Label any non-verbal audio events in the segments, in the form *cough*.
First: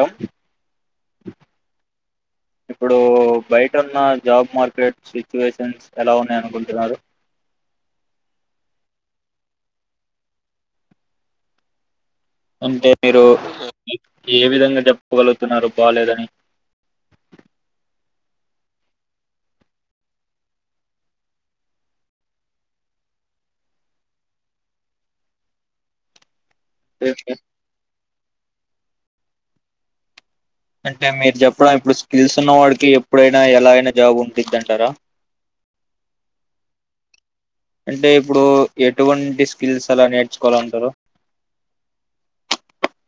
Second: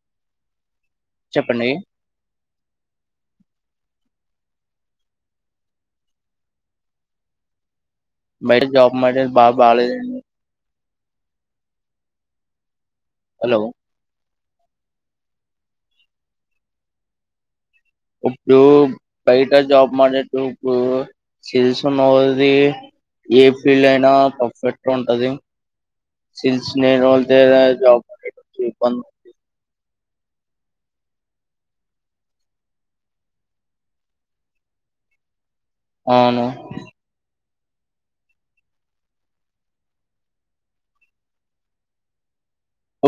ఆ చెప్పండీ బయట ఉన్న జాబ్ మార్కెట్ సిచ్యువేషన్స్ ఎలా ఉన్నాయ అనుకుంటున్నారు బైట జాబ్ మార్కెటస్ బ బాలేదండి అంటే మీరు హలో ఏ విధంగా చెప్పగలుగుతున్నారు బాలేదని ఇప్పుడు బయట జాబ్ మానేస్తిప్పుడు స్కిల్స్ అనేది ఏ ఫీల్డ్ అయినా పర్ఫెక్ట్ ఉంటది. స్కిల్స్ నేనుల్తేనే జాబ్ *unintelligible* అంటే మీరు చెప్పండి ఇప్పుడు స్కిల్స్ ఉన్న వాడికి ఎప్పుడైనా ఎలా అయినా జాబ్ ఉంటుంది అంటారా. అవును. అంటే ఇప్పుడు ఎటువంటి స్కిల్స్ అలా నేర్చుకోవాలంటార.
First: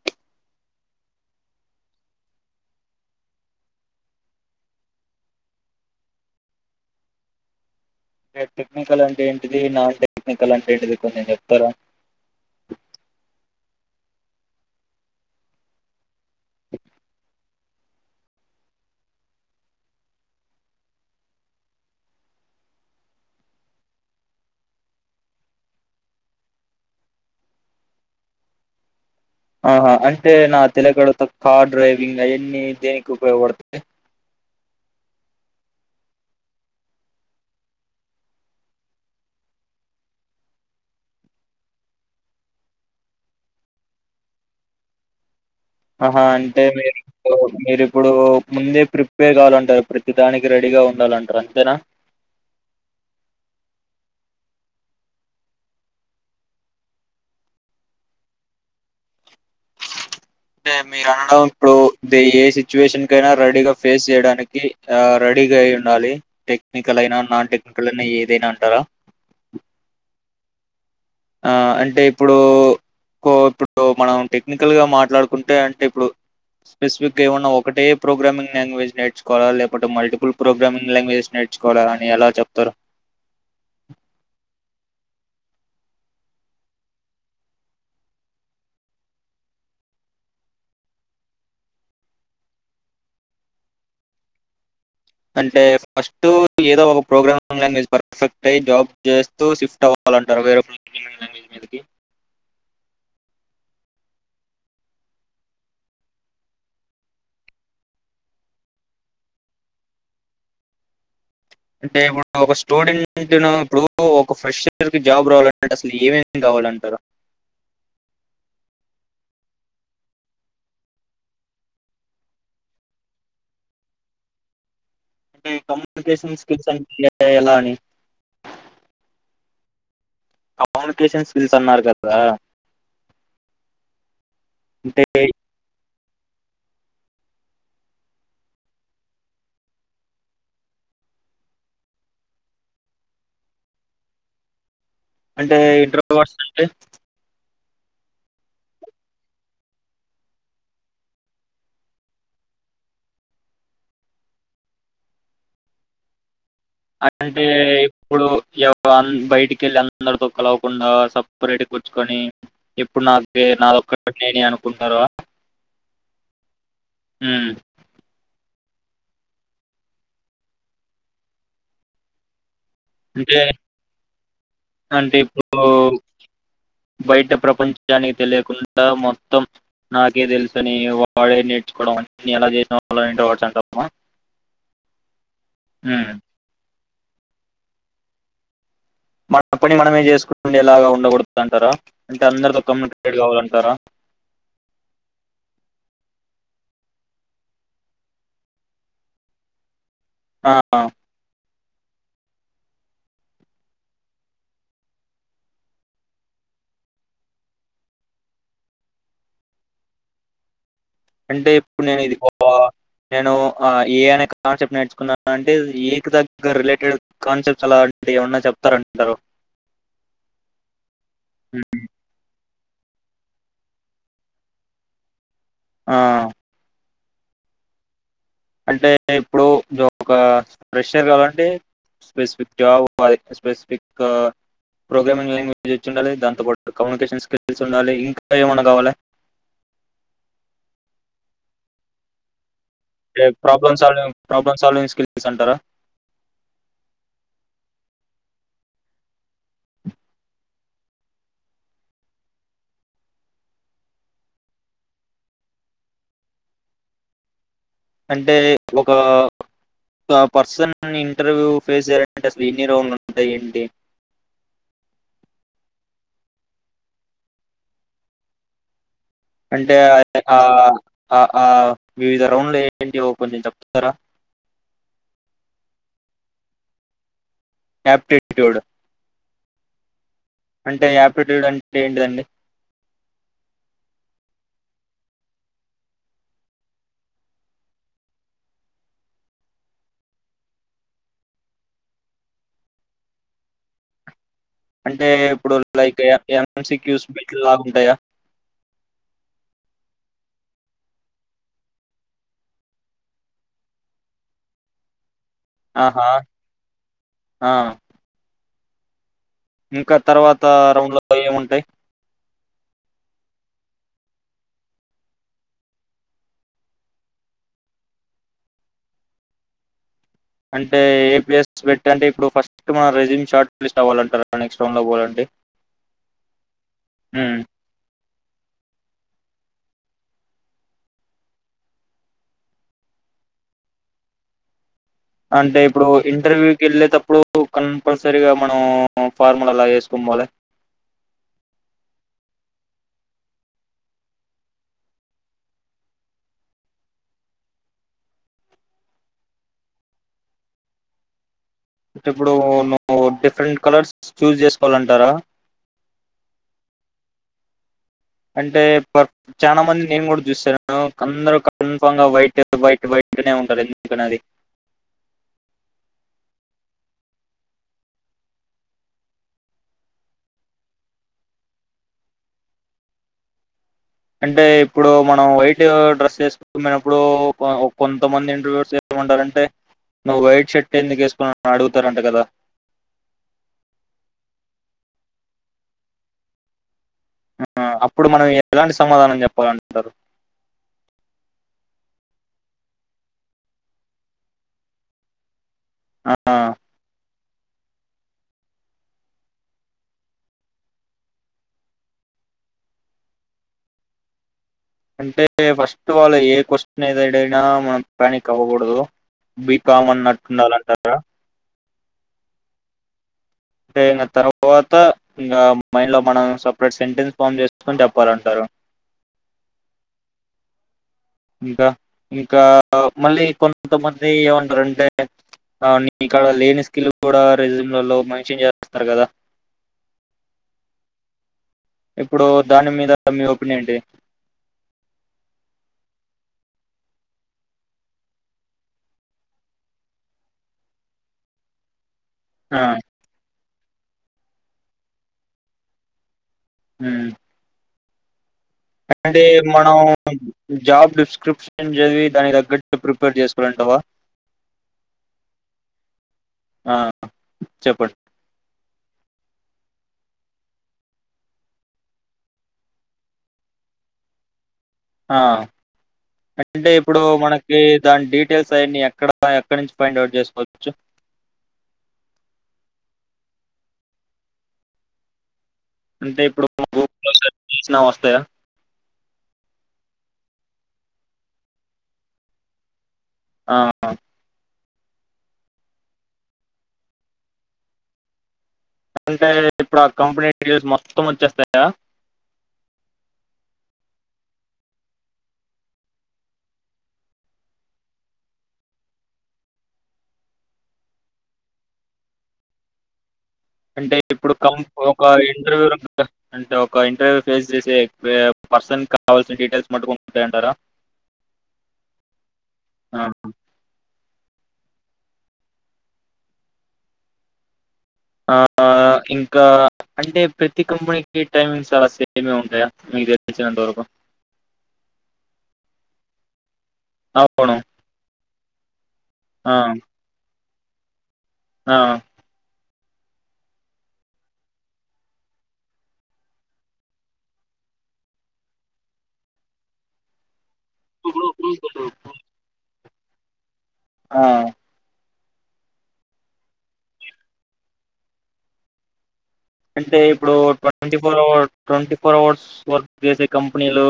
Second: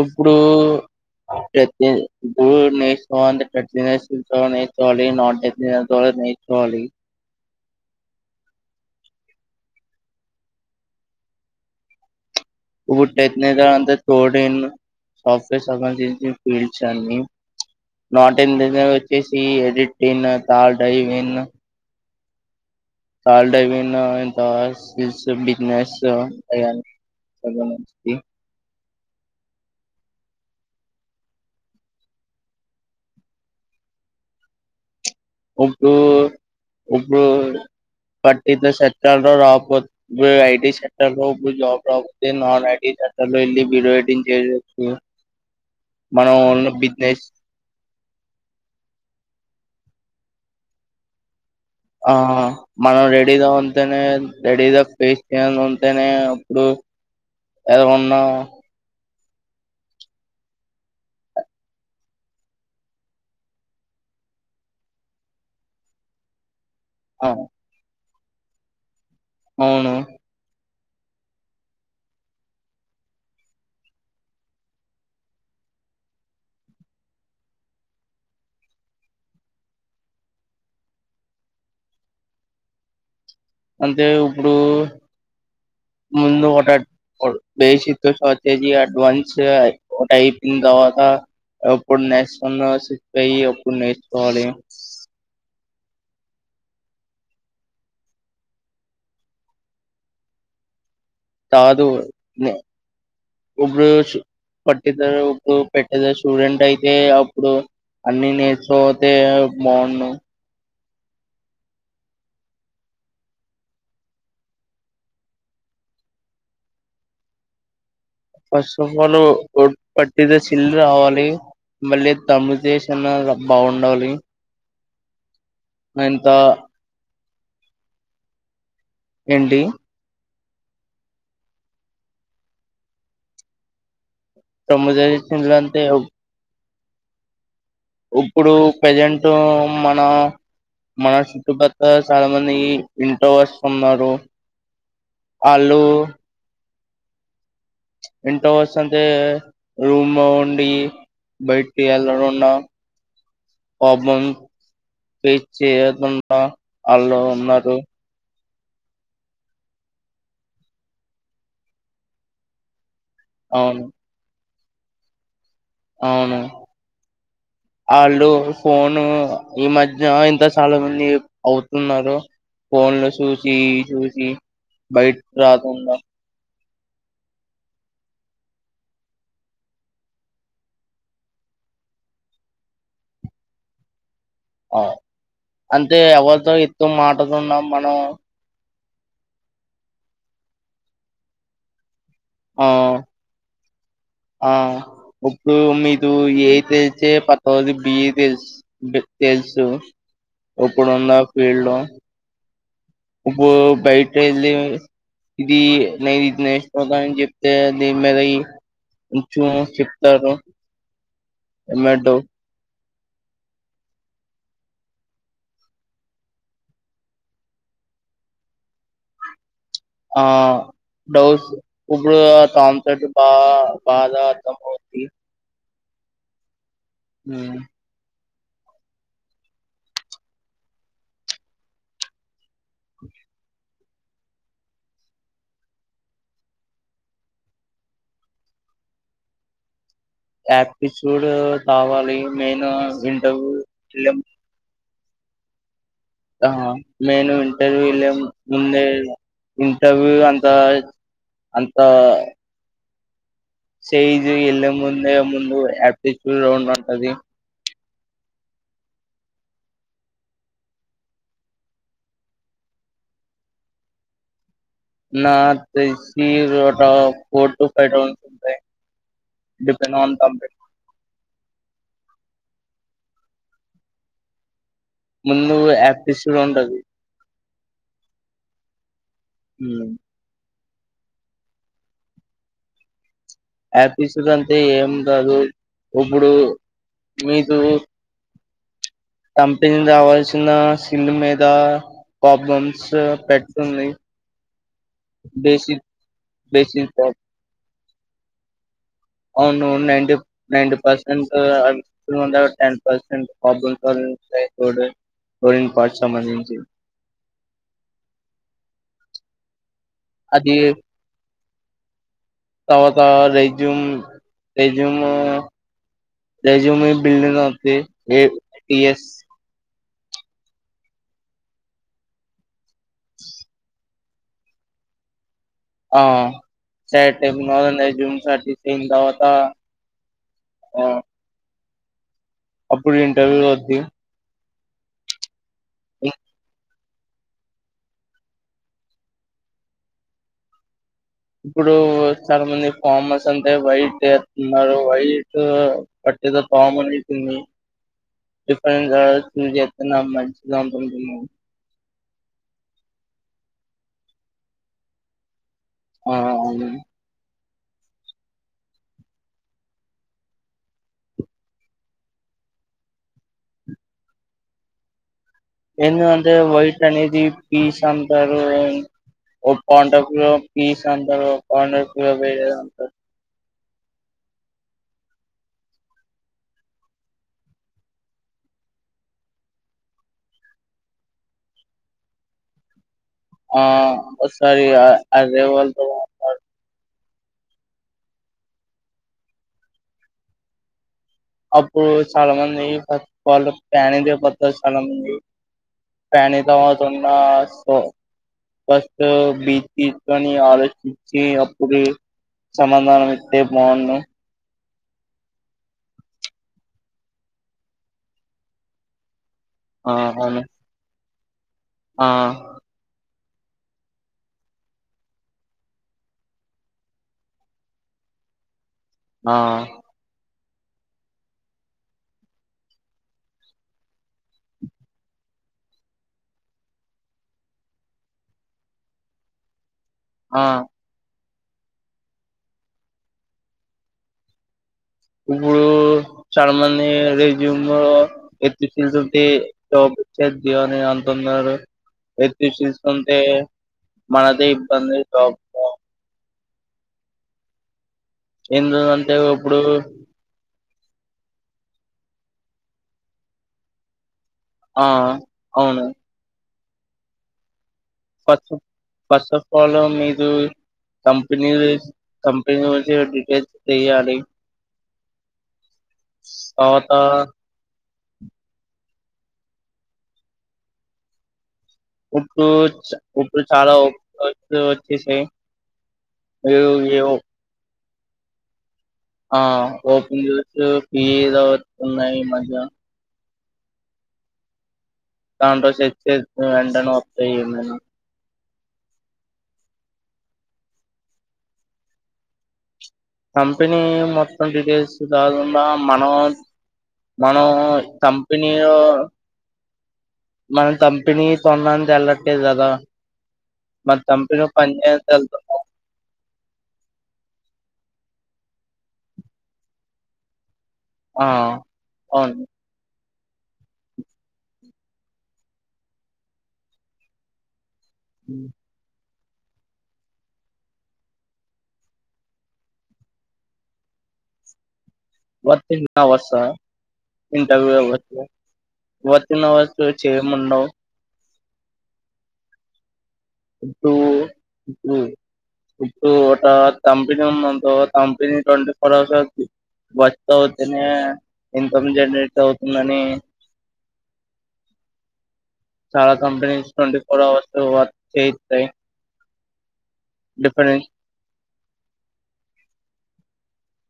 ఇప్పుడు *unintelligible* ఇప్పుడూ *unintelligible* నీఘ్టపోలీ టెక్నికల్ అంటే ఏంటిది నాన్ టెక్నికల్ అంటే ఏంటిది కొంచెం చెప్పారా ఇప్పుడు టెక్నికల్ అంటే కొడింగ్. సాఫ్ట్వేర్ సంబంధించ్చి పిల్చ్చని. నా టిమ్ వచ్చేసి ఎడిటిన్ తల్ డైనిన్. కాల్ డైవిన్ ఆహ్ పాస్ బిజినెస్ ఆహ్ అవి అన్ని. సగం మంచికి. ఆహా అంటే నాకు తెల్వక అడుగుతా కార్ డ్రైవింగ్ అవన్నీ దేనికి ఉపయోగవడ్తాయ్. ఇప్పు ఇప్పుడు. పట్టితో సెక్టర్ లో రాకపోతే ఐటి సెక్టర్ లో ఇప్పుడు జాబ్ రాక్పోతే నాన్ ఐటీ. సెక్టార్ లో వెళ్లి బిడ్వెడ్డింగ్ చేయొచ్చు. ఆహా మనం ఓన్ అంటే మీరు బిజినెస్ మీరిప్పుడు ముందే ప్రిపేర్ కావలను. ప్రతి దానికి రెడీగా ఉండాలంటార. ఆహ్ మనం రెడిగా ఉంటేనే. రెడీగా ఫేస్ *unintelligible* ఉంటేనే అప్పుడు ఏలా ఉన్న. అంటే మీరు అనడం ఇప్పుడు ఏ సిట్యుయేషన్ కైన రెడీగా ఫేస్ చేయడానికి ఆహ్ రెడీ. రేడిగై ఉండాలి టెక్నికల్ అయిన ఆ, నాన్ టెక్నికల్ అయినా ఏదైనా అంటారా. ఔను. ఆహ్ అంటే ఇప్పుడు కో. ఇప్పుడు మనం టెక్నికల్ గా మాట్లాడుకుంటే అంటే ఇప్పుడు. స్పెసిఫిగ్గా ఏమన్నా ఒకటే ప్ప్రోగ్రామింగ్ లాంగ్వేజ్ నేర్చుకోవాల లేకుంటే మల్టిపుల్ ప్రోగ్రామింగ్ లాంగ్వేజ్ నేర్చు. చుకోవాలని ఎలా చెప్తారు. అంటే ఇప్పుడు. ముందు ఒకట డేసితో ఒక కేజీ అడ్వాన్స్గ టైపింగ్ కావాలా. అప్పుడు *unintelligible* ఎప్పుడు నేర్చుకోవాలి. అంటే ఫస్ట్ ఏదో ఒక ప్రోగ్రామింగ్ లాంగ్వేజ్ పర్ఫెక్ట్ అయ్ జాబ్ చేస్తూ షిఫ్ట్ అవ్. అలాంటారు వేర్. కాదు నే. ఇప్పుడు శూ పట్టిద్దారూప్పు పెట్టేదర స్టూడెంట్ అయితే అప్పుడు. నేను నేర్చుకోకపోతే బావుండు. అంటే ఇప్పుడు ఒక స్టూడెంట్కును ఇప్పుడు ఒక ఫ్రెష్ర్ జాబ్ రావాలంటే అసలు ఏమేమి కావాలి. పోలంటార. ఫస్ట్ ఆఫ్ ఆల్ పట్టిదే చిల్లు రావాలి. మళ్ళీ తమిళ్ దేశం ల బాగుండాలి. అంటే ఇంత కమ్యూనికేషన్ స్కిల్స్ అంటే ఎలా అని. ఏండి. కమ్యూనికేషన్ స్కిల్స్ అన్నారు గదా. సముదారి చిలాంతేయు. ఇప్పుడు ప్రెజెంటూ మన మన చుట్టుపక్కల చాలా మంది ఇంట్రో వాట్స్ ఉన్నారు అంటే ఆళ్ళు ఇంట్రో వాడ్స్ అంటే ఇన్ రివర్స్ అంటే రూమ్లి ఉండి బయటికి వెళ్లకుండా పాపం బ్రష్ చేయకుండా హాల్లో ఉన్నారు. ఇంకా పాపం బయటికి వెళ్ళి అందరితో కలవకుండా సపరేట్ కూర్చుకొని. ఇప్పుడు నాకు అవును నాదొక్క నేని అనుకుంటార. అవునా. ఫోను ఈ మధ్య ఇంత చాలా మంది అవుతున్నారు. ఫోన్ లో అంటే చూసి చూసి అంటే బయట ఇప్పుడు రాకుండా బయట ప్రపంచానికి తెలియకుండా మొత్తం నాకే తెలుసు అని వాడే నేర్చుకోవ ఎలా చేసిన వాలని ఇంట్రో వర్డ్స్ అంటామా అ అంటే ఉమ్. ఎవరితో ఎక్కువగా మాట్లాడకుండా మనం మన పని మనమే చేసుకునేలాగా ఉండకూడుదు అంటారా అంటే అందరుతో ఆ కమ్యూనికేట్ కావాలంటారా ఆ ఇప్పుడు మీది ఏ తెలిసే పత్తది బి తెలుసు తెలుసు ఆ, ఇప్పుడు ఉన్న ఫీల్డ్ లో ఇప్పుడు బయట వెళ్లి ఇది న్నాయి చెప్తే కొంచం చెప్తారు అంటే ఇప్పుడు నేను ఎమ్మటే ఇది పోవాల నేను ఏ అనే కాన్సెప్ట్ నేర్చుకున్నాను అంటే ఏ కు దగ్గర రిలేటెడ్ కాన్సెప్ట్స్ అలా అంటే ఏమన్నా చెప్తారంటారు ఆ డౌస్ ఉమ్. ఇప్పుడు కంప్లైంట్ బా బాగా అర్థమవుద్ది ఆ ఉమ్ అంటే ఇప్పుడు ఒక ఫ్రెషర్ కావాలంటే స్పెసిఫక్ జాబ్ అది స్పెషఫిక్ ప్రోగ్రామింగ్ లాంగ్వేజ్ వచ్చి ఉండాలి దాంతోపాటు కమ్యూనికేషన్ స్కిల్స్ ఉండాలి ఇంకా ఏమైన్నా కావాల అప్లిటుడే కివాలి మెయిన్ ఏ ఇంటర్వ్యూ ప్రాబ్లమ్ వెళ్ళే సాల్వింగ్ ప్రాబ్లమ్ సాల్వింగ్ స్కిల్స్ అంటారా ఆ నేను ఇంటర్వ్యూ లే ముందే ఇంటర్వ్యూ అంత అంత సైజ్ వెళ్ళే ముందే ముందు అప్లిటుడే రౌండ్ ఉంటది అంటే ఒక పర్సన్ ఇంటర్వ్యూ ఫేస్ చేయ్యాలంటే అసలు ఎన్ని రౌండ్ ఉంటాయి ఏంటి నా తెలిసి ఫోర్ టు ఫైవ్ రౌండ్స్ ఉంటాయి అంటే డిపెండ్ ఆన్ ఆ కంపెనీ ఆ ఆ వి విధ రౌండ్లు ఏంటి కొంచెం చెప్తారా ముందు అప్లిటుడే ఉంటది అప్లిటుడే ఉమ్ అంటే అప్లిటుడే అంట ఏంటిదండి అప్లిటుడే అంటే ఏం కాదు ఇప్పుడు మీకు కంపెనీ రావాల్సిన సిల్ మీద ప్రాబ్లమ్స్ పెడుతుంది అంటే ఇప్పుడు బేసిక్ లైక్ ఎంఎంస బేసిక్ క్యూస్ ప్రాబ్లమ్ బెల్ట్ లాగుంటాయా అవును నైంట నైన్ంట పర్సెంట్ అట్లనే ten percent problem solving main parts ఆహా సంబంధించి ఆ. ఇంకా తర్వాత అది రౌండ్ లో ఏముంటాయి తర్వాత రెజ్యూమ్ రెజ్యూమ్ రెస్యూమ్ ఏ బిల్ ఉంది యిఎస్ అంటే ఏ పఎస్ పెట్టి అంటే ఇప్పుడు ఫస్ట్ మన రెజ్యూమ్ షార్ట్ లిస్ట్ అవ్వాలం నెక్స్ట్ రౌండ్ లో పో అండి ఆ సరెటెం మొదటి జూమ్ సందవత ఉ అప్పుడు ఇంటర్వ్యూ వద్ది అంటే ఇప్పుడు ఇంటర్వ్యూ కి వెళ్ళే తప్పు ఇప్పుడు కంపల్సరిగా మనం ఫార్ములా అలా వేసుకోన్ పోలా ఇప్పుడు చాలా మంది ఫామ్ అస్ అంటే వైట్ ఏస్తున్నారు. వైట్ ఎదో పాములు ఏళ్తున్నయి రఫరెన్నా మ మ *unintelligible* ఇప్పుడు నువ్వు డిఫరెంట్ కలర్స్ చూజ్ చేసుకోవాలంటారా ఆ అంటే ప చానా మంది నేను కూడా చూసాను. అందరు కన్ఫంగా వైట్ వైట్ వైట్ ఇకనే ఉంటారు ఎందుకనే అది ఏందంటే వైట్ అనేది పీస్ అంటారు ఒ పంట ప పీస్ అంటారు. పంట ప అంటారు అంటే ఇప్పుడు మనం వైట్ డ్రెస్ చేసుకుమనప్పుడు కొంతమంది ఇంటర్వ్యూస్ ఏమంటారంటే నువ్వు వైట్ షర్ట్ ఎందుకు వేసుకున్నా అడుగుతారంట కదా ఆ ఓసారి అజేవల్ల తో ఆ అప్పుడు మనం ఎలాంటి సమాధానం చెప్పాలంటారు. అప్పుడు చాలా మంది ఫ వాళ్ళు ఫ్యాన్ ఇండియా పర్పస్ అనింది ఆ! ప్యానిక్ అవ్వకుండా సో ఫస్తు బ్రీత్ తీస్కొని ఆలోచించి అప్పుడు సమాధాన ఇస్తే బాగుంను అంటే ఫస్ట్ ఆల్ ఏ క్వశ్చన్ ఏద ఏదైనా మనం ప్యానిక్ అవ్వకూడదు. బీ ఆ కామన్ అవును. అన్నట్టుండాలంటారా ఆ అంటే ఇంగ తర్వాత ఇంకా మైండ్ లో మనం సపరేట్ సెంటెన్స్ ఫామ్ చేసుకో ని చెప్పాలంటారు. ఆ ఇంకా ఇంకా మళ్ళీ కొంతమంది ఏమంటారంటే అవుని ఇక్కడ లేని స్కిల్ కూడా రెజూమ్లలో మంచిన్ చేస్తారు కదా. ఆ ఇప్పుడు దాని మీద మీ ఒపీనియన్ ఏంటి. ఇప్పుడు చాలా మంది రెజ్యూమ్ లో *unintelligible* చేత్ అని అంతు ఉన్నారు హెల్త్ ఆ! ఇషుస్ ఉంటే మనదే ఇబ్బంది ప్రాబ్లెము ఉ ఎందుకంటే అంటే ఇప్పుడు మనం జాబ్ డిస్క్రిప్షన్ చదివి దానికి తగ్గట్టు ప్రిపేర్ చేసుకోవాలంటావా. ఆ అవును ఆ చెప్పండి ఫస్ట్ ఫస్ట్ ఆఫ్ ఆల్ మీరు కంపెనీ కంపెనీ వచె డిటేల్స్ తీయాలి. ఆ అంటే తర్వాత ఇప్పుడు మనకి దాన్ డీటెల్స్ ఐయని ఎక్కడ ఎక్క నుంచి ఫైండ్ అవుట్ జేష్ కోచ్చు ఉప్పు చ ఉపుల్ చాలా ఓ కొత్ తు ఓచ్చేశాయి ఏదో ఏవో తయా ఆ ఓపెన్స్ ఫి ఓత్తున్నాయి ఈ మధ్య ఆ దానితో చెక్ చెతే వెంటనే వొత్తయ్ నేను అంటే ఇప్పుడు ఆ కంపెనీ డీటెయిల్స్ మొత్తం ఓచ్చేస్తాయా. కంపెనీ మొత్తం డీటెయిల్స్ రాకుండా మనం మన ఓయ్ కంపినీయో మనం కంపిణీ కోనాన్ నంట్ టెలట్లేదు గదా అంటే ఇప్పుడు కౌన్ ఒక ఇంటర్ వెళ్తున్నాం వ్యూల అంటే ఒక ఇంటర్ ఫేస్ చేశే పే పర్ సన్ కావ్ ల్ సిన్ డీటెల్స్ మటుకు ఉంటాయంటారా ఆ ఔన్ ఆహ్ ఆహ్ హ ఇంక్ కా ఇంకా అంటే ప్రతి కంపనీకి టైమింగ్ చాలా సేమే ఉంటాయా మీకు తెల్ సినంత వరకు వర్ కింగ్ అవర్స అవును ఇంటర్వ్ అవర్స్ ఆ వర్ కీన్ ఆ అవర్ సు చెముండవ్ ఆ నువు ఉమ్ ఇప్ ట తంపినమ్ మన్ తో తంపినీ టోంటి ఫోర్ అవర్స్ కీ వర్ క్ ఔతనే ఇప్పుడు ఇన్ ఇప్పుడు కమ్ జన్ రేట్ ఔతుందని అని ఆ చాల్ companies twenty four hours work చేయితయి అంటే ఇప్పుడు twenty four hour twenty four hours వర్ ఎసే కంప్ నీలు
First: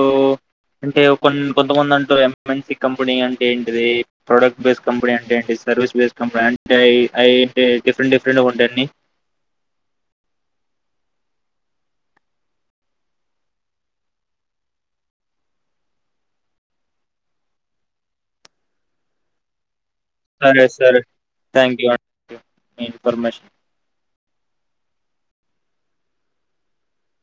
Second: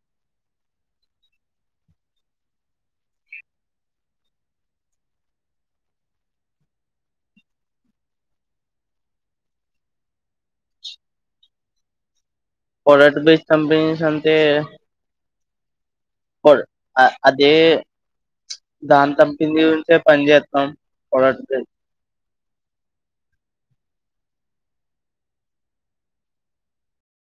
అంటే కొన్ కొంతమంద్ అంటు యమ్ మేన్స్ కీ కంపనీ అంటే ఏంటిది ప్రొడక్ బేస్ కంపనీ అంటే ఏంటిస్ సర్ విస్ బేస్ కంపనీ అంటే అయ్ అయ్ ఇంటే డిఫ్ ఎంట్ డిఫ్ ఎంట్ ఉంటయి అన్ని పోడక్ట్ బేస్ కంపనీస్ అంతే కోడు ఆ అదే దాన్ తంపినీయుంటే సరే సరే థ్యాంక్ యూ అన్ మీ ఇన్ ఫర్ మేషన్